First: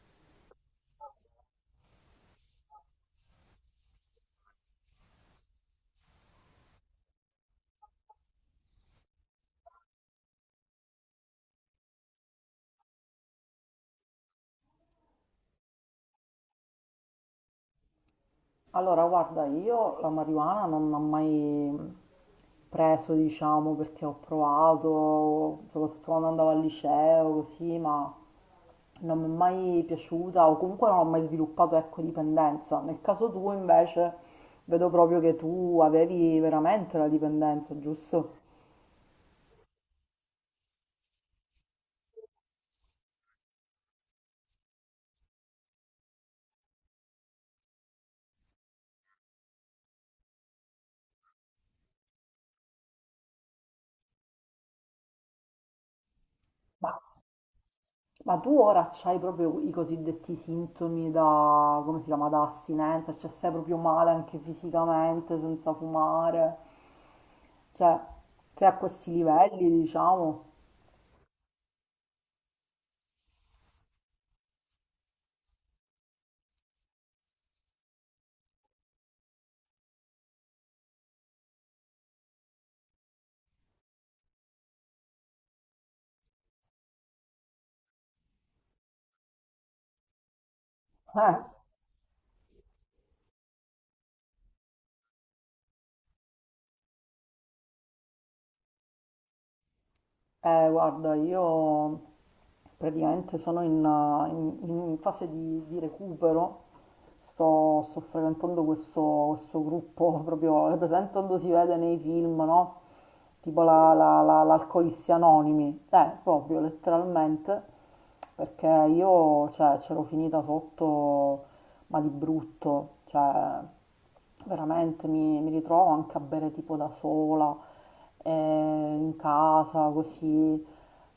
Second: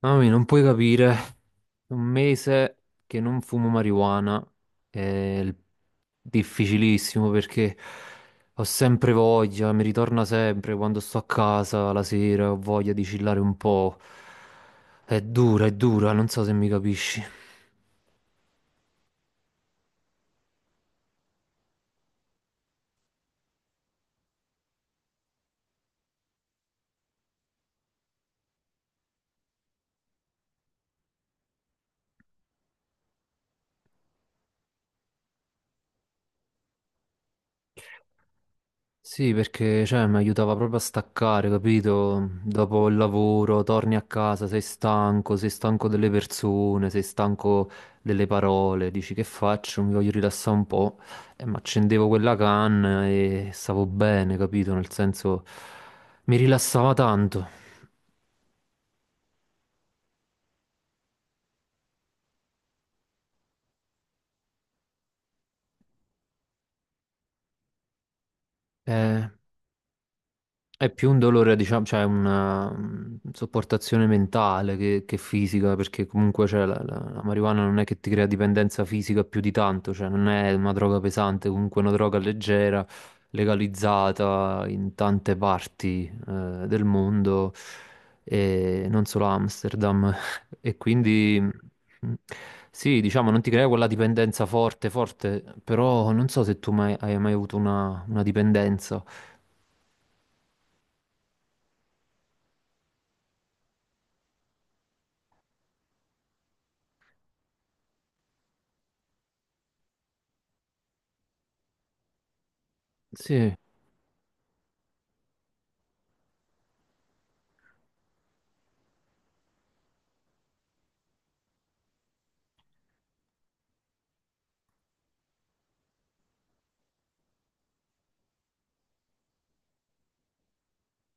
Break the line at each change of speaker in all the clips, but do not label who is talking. Mamma mia, non puoi capire, un mese che non fumo marijuana è il- difficilissimo perché ho sempre voglia, mi ritorna sempre quando sto a casa la sera, ho voglia di chillare un po'. È dura, non so se mi capisci.
Allora, guarda, io la marijuana non l'ho mai preso, diciamo, perché ho provato, soprattutto quando andavo al liceo, così, ma non mi è mai piaciuta o comunque non ho mai sviluppato, ecco, dipendenza. Nel caso tuo, invece, vedo proprio che tu avevi veramente la dipendenza, giusto?
Sì, perché cioè, mi aiutava proprio a staccare, capito? Dopo il lavoro, torni a casa, sei stanco delle persone, sei stanco delle parole, dici che faccio? Mi voglio rilassare un po'. E mi accendevo quella canna e stavo bene, capito? Nel senso, mi
Ma,
rilassava tanto.
ma tu ora c'hai proprio i cosiddetti sintomi da, come si chiama, da astinenza, cioè stai proprio male anche fisicamente, senza fumare. Cioè, se a questi
Eh,
livelli, diciamo.
È più un dolore, diciamo, cioè una sopportazione mentale che fisica, perché comunque cioè, la marijuana non è che ti crea dipendenza fisica più di tanto, cioè non è una droga pesante, comunque è una droga leggera, legalizzata in tante parti del mondo, e non solo a Amsterdam. E
eh,
quindi mm, sì, diciamo, non ti crea quella dipendenza forte, forte, però non so se tu mai, hai mai avuto una dipendenza.
Guarda, io praticamente sono in fase di recupero, sto frequentando questo gruppo, proprio, è presente quando si vede nei film, no?
Sì,
Tipo l'Alcolisti Anonimi, proprio letteralmente. Perché io, cioè, c'ero finita sotto, ma di brutto, cioè, veramente mi ritrovo anche a bere tipo da sola, in casa, così.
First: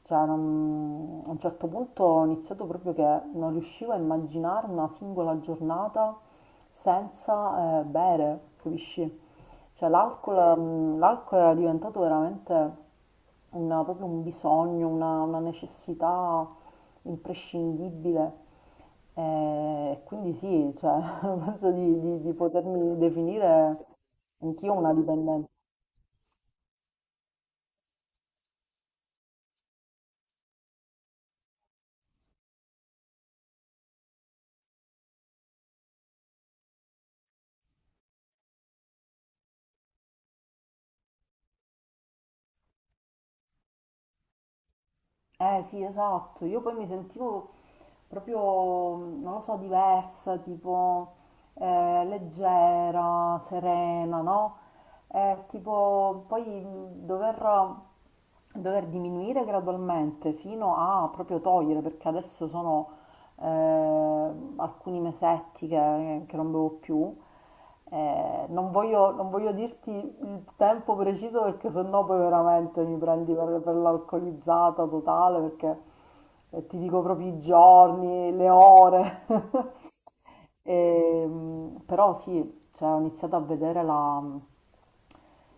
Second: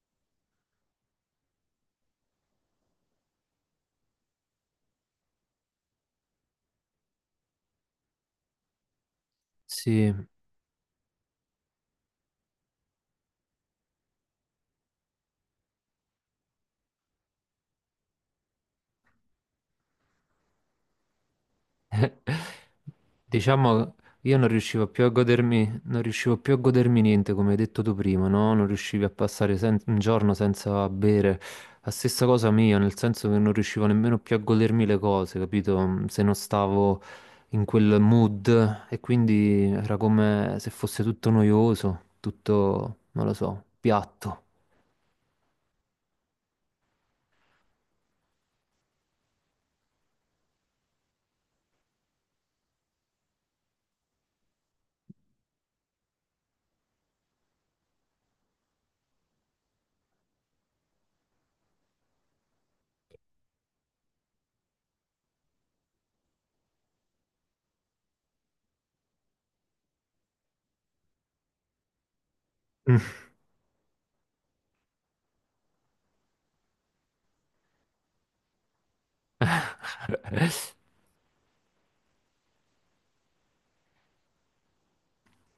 Cioè, a un certo punto ho iniziato proprio che non riuscivo a immaginare una singola giornata senza bere, capisci? Cioè,
sì.
l'alcol era diventato veramente una proprio un bisogno, una necessità imprescindibile. Quindi sì, cioè penso di potermi definire
Diciamo, io non
anch'io
riuscivo
una
più a
dipendenza.
godermi, non riuscivo più a godermi niente, come hai detto tu prima, no? Non riuscivi a passare sen- un giorno senza bere. La stessa cosa mia, nel senso che non riuscivo nemmeno più a godermi le cose, capito? Se non stavo in quel mood e quindi era come se fosse tutto noioso, tutto, non lo so, piatto.
Eh sì, esatto, io poi mi sentivo proprio, non lo so, diversa, tipo leggera, serena, no? Tipo poi dover diminuire gradualmente fino a proprio togliere, perché adesso sono eh, alcuni mesetti che non bevo più. Non voglio dirti il tempo preciso perché sennò poi veramente mi prendi per l'alcolizzata totale perché ti dico proprio i giorni, le ore. Però sì, poi cioè ho iniziato a vedere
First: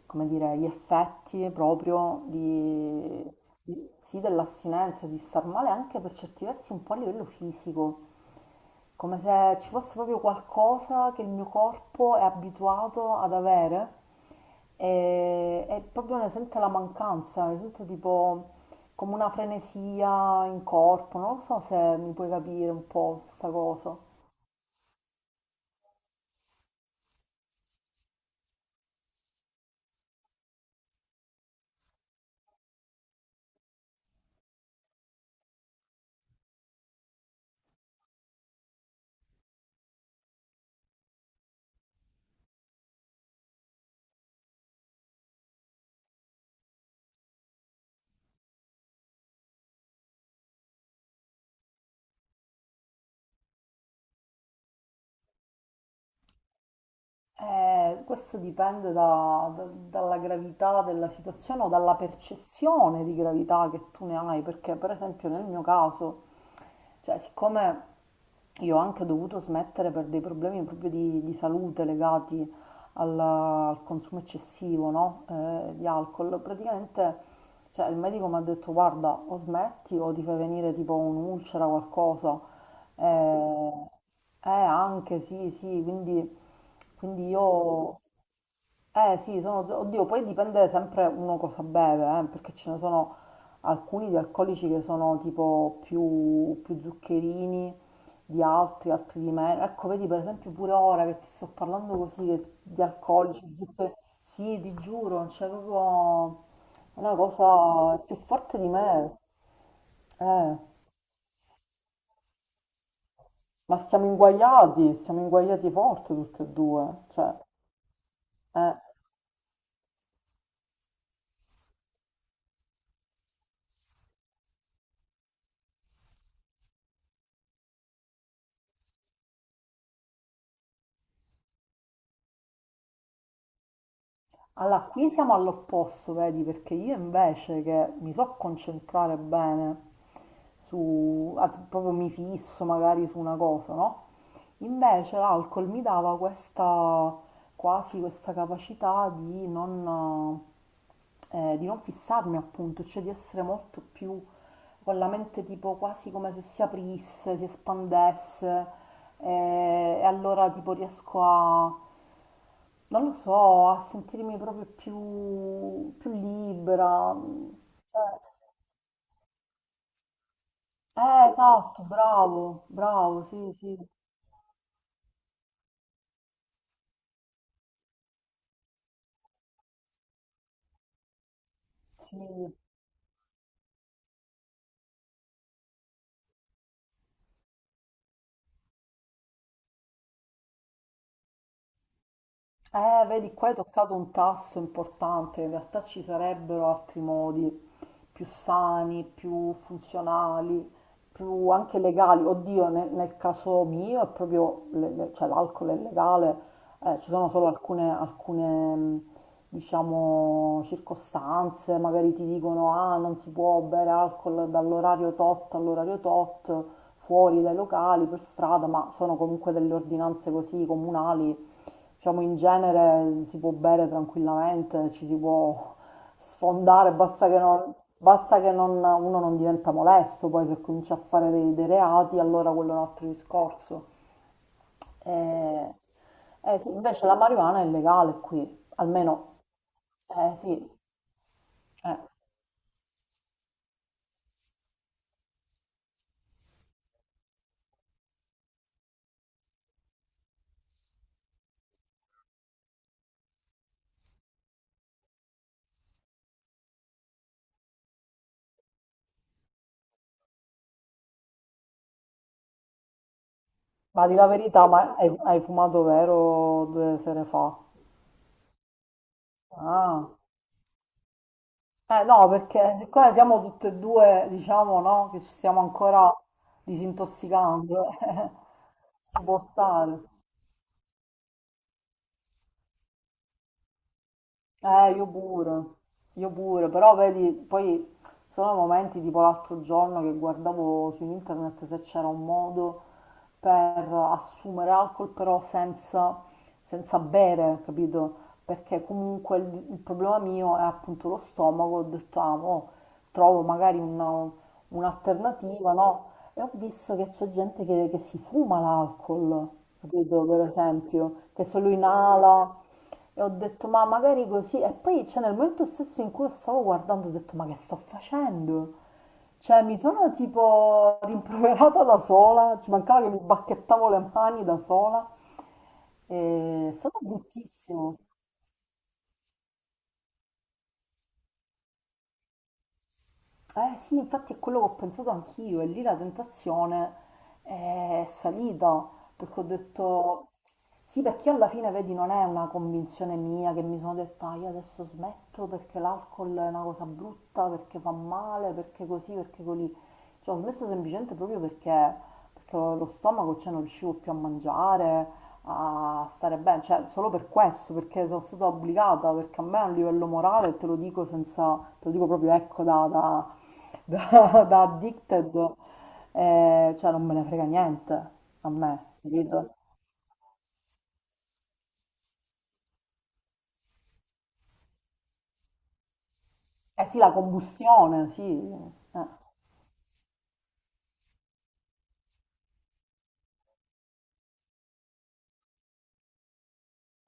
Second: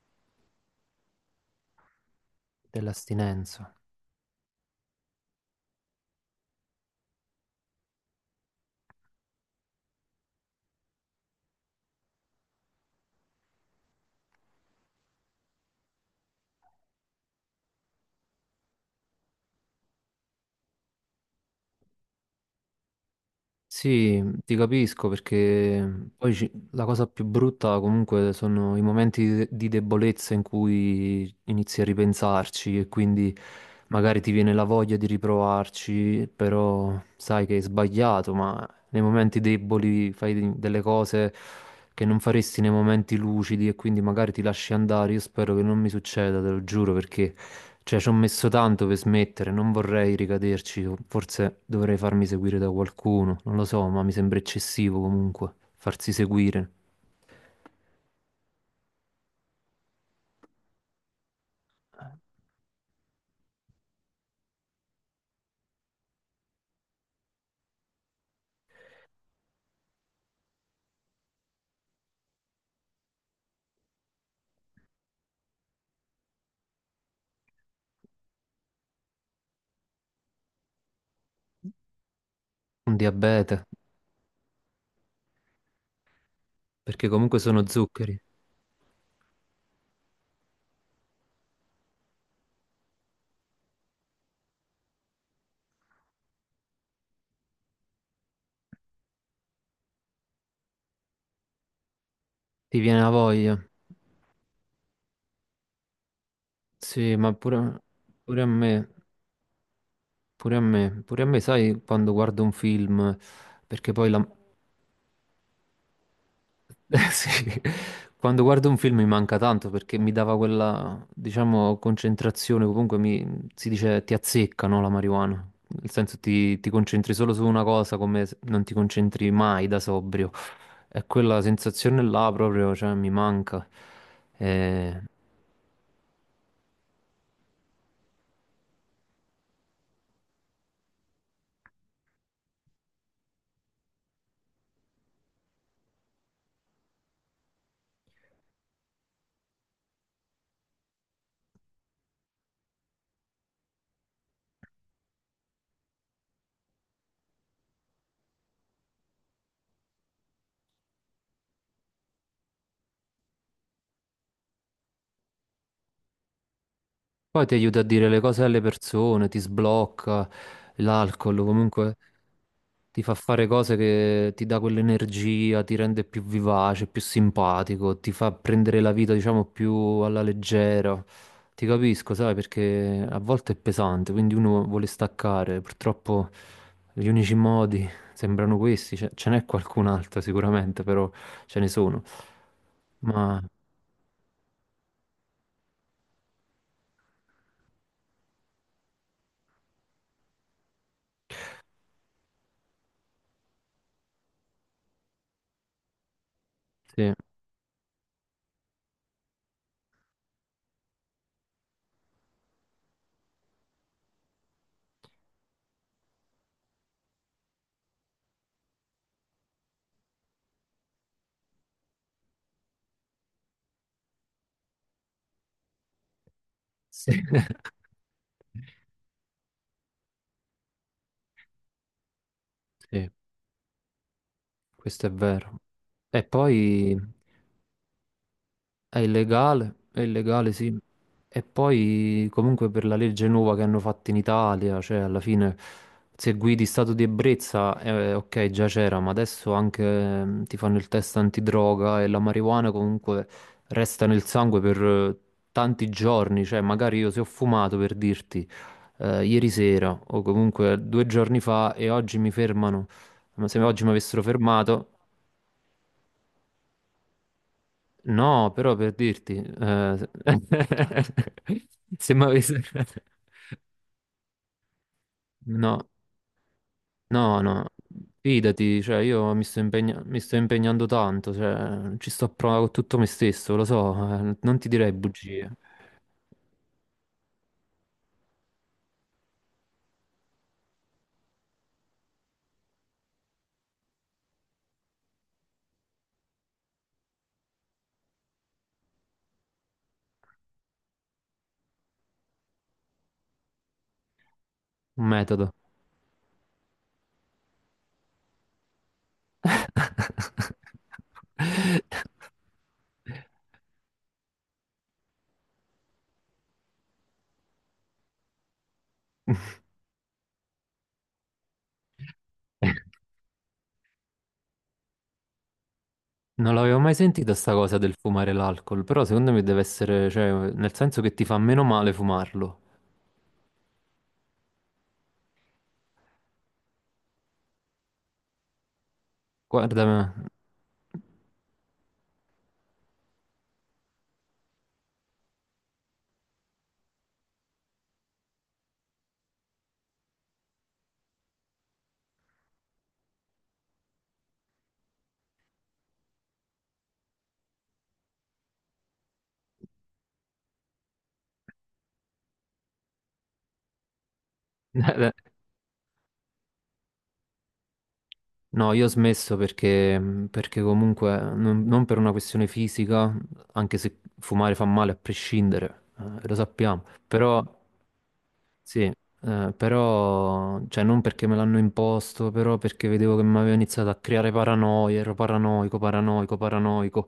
come dire, gli effetti proprio
Dell'astinenza.
sì, dell'astinenza, di star male anche per certi versi un po' a livello fisico, come se ci fosse proprio qualcosa che il mio corpo è abituato ad avere e proprio ne sente la mancanza, ne sento tipo come una frenesia in corpo, non lo so se mi puoi capire un po' questa cosa.
Sì, ti capisco perché poi la cosa più brutta comunque sono i momenti di di debolezza in cui inizi a ripensarci e quindi magari ti viene la voglia di riprovarci, però sai che hai sbagliato, ma nei momenti deboli fai delle cose che non faresti nei momenti lucidi e quindi magari ti lasci andare. Io spero che non mi succeda, te lo giuro, perché... Cioè, ci ho messo tanto per smettere, non vorrei ricaderci, o forse dovrei farmi seguire da qualcuno, non lo so, ma mi sembra eccessivo comunque farsi seguire.
Questo dipende dalla gravità della situazione o dalla percezione di gravità che tu ne hai, perché per esempio nel mio caso, cioè siccome io ho anche dovuto smettere per dei problemi proprio di salute legati al consumo eccessivo, no? Di alcol, praticamente cioè, il medico mi ha detto guarda o smetti o ti fai venire tipo un'ulcera o qualcosa.
Un diabete,
Eh, anche sì, sì, quindi,
perché
quindi
comunque sono
io,
zuccheri.
eh sì, sono, oddio, poi dipende sempre uno cosa beve, perché ce ne sono alcuni di alcolici che sono tipo più, più zuccherini di altri, altri di meno. Ecco, vedi per esempio pure ora che ti sto parlando così
Ti
di
viene la
alcolici,
voglia.
zuccheri, sì, ti giuro, c'è proprio è una
Sì, ma
cosa più
pure a
forte di
me,
me.
pure
Eh.
a me, pure a me, sai, quando guardo un film,
Ma
perché poi la,
siamo inguaiati forte tutte e due, cioè,
Sì. Quando guardo
eh.
un film mi manca tanto perché mi dava quella, diciamo, concentrazione, comunque mi, si dice ti azzecca, no, la marijuana. Nel senso ti, ti concentri solo su una cosa come se non ti concentri mai da sobrio. E quella sensazione là proprio, cioè, mi manca.
Allora,
Eh,
qui siamo all'opposto, vedi, perché io invece che mi so concentrare bene su, anzi, proprio mi fisso magari su una cosa, no? Invece l'alcol mi dava questa, quasi questa capacità di non fissarmi appunto, cioè di essere molto più con la mente tipo quasi come se si aprisse, si espandesse e allora tipo riesco a, non lo so, a sentirmi proprio più, più libera.
Poi ti aiuta a dire le
Cioè,
cose alle persone, ti sblocca l'alcol,
esatto,
comunque
bravo,
ti fa
bravo,
fare
sì,
cose
sì,
che ti dà quell'energia, ti rende più vivace, più simpatico, ti fa prendere la vita, diciamo, più alla leggera. Ti capisco,
sì.
sai, perché a volte è pesante, quindi uno vuole staccare. Purtroppo gli unici modi sembrano questi, ce n'è qualcun altro sicuramente, però ce ne sono.
Vedi,
Ma
qua hai toccato un tasto importante, in realtà ci sarebbero altri modi più sani, più funzionali, più anche legali. Oddio, nel caso mio è proprio, cioè l'alcol è legale, ci
sì,
sono solo alcune, diciamo, circostanze, magari ti dicono, ah, non si può bere alcol dall'orario tot all'orario tot, fuori dai locali, per strada, ma sono comunque delle ordinanze così comunali. Diciamo in genere si può bere tranquillamente, ci si può sfondare,
sì,
basta che non- uno non diventa molesto, poi se comincia a fare dei reati, allora quello è un altro
sì,
discorso.
questo è vero.
Eh,
E
eh sì,
poi
invece la marijuana è legale qui, almeno,
è
eh
illegale,
sì,
sì. E
eh.
poi comunque per la legge nuova che hanno fatto in Italia, cioè alla fine se guidi stato di ebbrezza, ok, già c'era, ma adesso anche ti fanno il test antidroga e la marijuana comunque resta nel sangue per tanti giorni, cioè magari io se ho fumato per dirti ieri sera o comunque 2 giorni fa e oggi mi fermano, ma se oggi mi
Ma di
avessero
la verità,
fermato...
ma hai fumato vero due sere fa?
No, però per dirti,
Ah. Eh
se mi
no,
avesse...
perché siccome siamo tutte e due, diciamo, no, che ci stiamo
No,
ancora
no, no,
disintossicando,
fidati, cioè
ci
io
può stare.
mi sto impegnando tanto, cioè ci sto a prova con tutto me stesso, lo so, non ti
Eh,
direi
io
bugie,
pure, io pure, però vedi, poi sono momenti tipo l'altro giorno che guardavo su internet se c'era un modo per assumere alcol però senza bere, capito? Perché comunque il problema mio è appunto lo stomaco, ho detto, ah, mo trovo magari
un metodo.
un'alternativa, no? E ho visto che c'è gente che si fuma l'alcol, capito? Per esempio, che se lo inala. E ho detto, ma magari così. E poi, c'è cioè, nel momento stesso in cui lo stavo guardando, ho detto, ma che sto facendo? Cioè, mi sono tipo rimproverata da sola, ci mancava che mi bacchettavo le mani da sola.
Non
E è
l'avevo mai
stato
sentita sta cosa del
bruttissimo.
fumare l'alcol, però secondo me deve essere, cioè, nel senso che ti fa meno male fumarlo.
Eh sì, infatti è quello che ho pensato anch'io e lì la tentazione è salita perché ho
Guarda,
detto sì, perché alla fine, vedi, non è una convinzione mia che mi sono detta "Ah, io adesso smetto perché l'alcol è una cosa brutta, perché fa male, perché così, perché così." Cioè, ho smesso semplicemente proprio perché lo stomaco, cioè, non riuscivo più a mangiare, a stare bene, cioè solo per questo, perché sono stata obbligata, perché a me a un livello morale, te lo dico senza, te lo dico proprio ecco da addicted, cioè non me ne frega niente a
No,
me,
io ho smesso
capito?
perché, perché comunque non, non per una questione fisica, anche se fumare fa male a prescindere, lo sappiamo,
Eh sì, la
però
combustione, sì.
sì,
Eh.
però cioè non perché me l'hanno imposto, però perché vedevo che mi aveva iniziato a creare paranoia, ero paranoico, paranoico, paranoico.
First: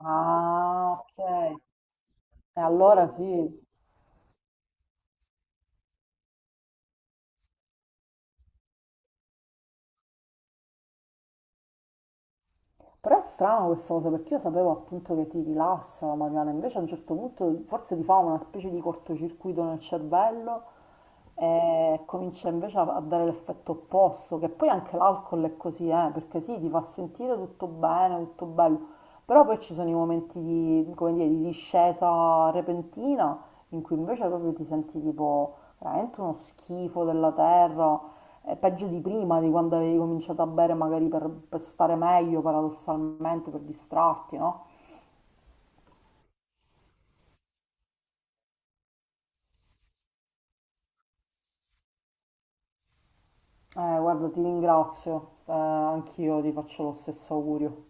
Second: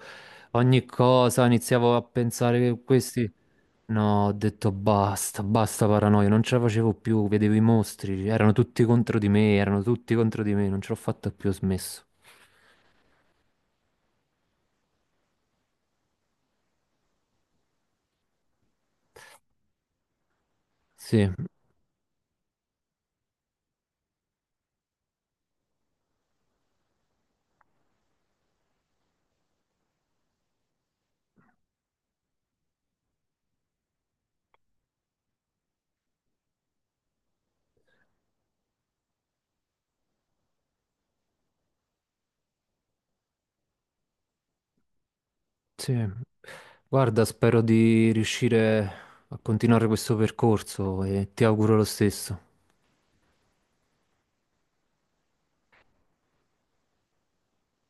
Ogni
Ah,
cosa
ok.
iniziavo a pensare
E
che
allora
questi...
sì.
No, ho detto basta, basta paranoia, non ce la facevo più, vedevo i mostri, erano tutti contro di me, erano tutti contro di me, non ce l'ho fatta più, ho smesso.
Però è strano questa cosa perché io sapevo appunto che ti rilassa la Mariana, invece a un certo punto forse ti fa una specie di cortocircuito nel cervello
Sì,
e comincia invece a dare l'effetto opposto, che poi anche l'alcol è così, perché sì, ti fa sentire tutto bene, tutto bello, però poi ci sono i momenti di, come dire, di discesa repentina in cui invece proprio ti senti tipo veramente uno schifo della terra, è peggio di prima, di quando avevi cominciato a bere magari per stare meglio, paradossalmente, per distrarti, no?
sì. Guarda, spero di riuscire a continuare questo percorso e ti auguro lo stesso.
Guarda, ti ringrazio, anch'io ti faccio lo stesso augurio.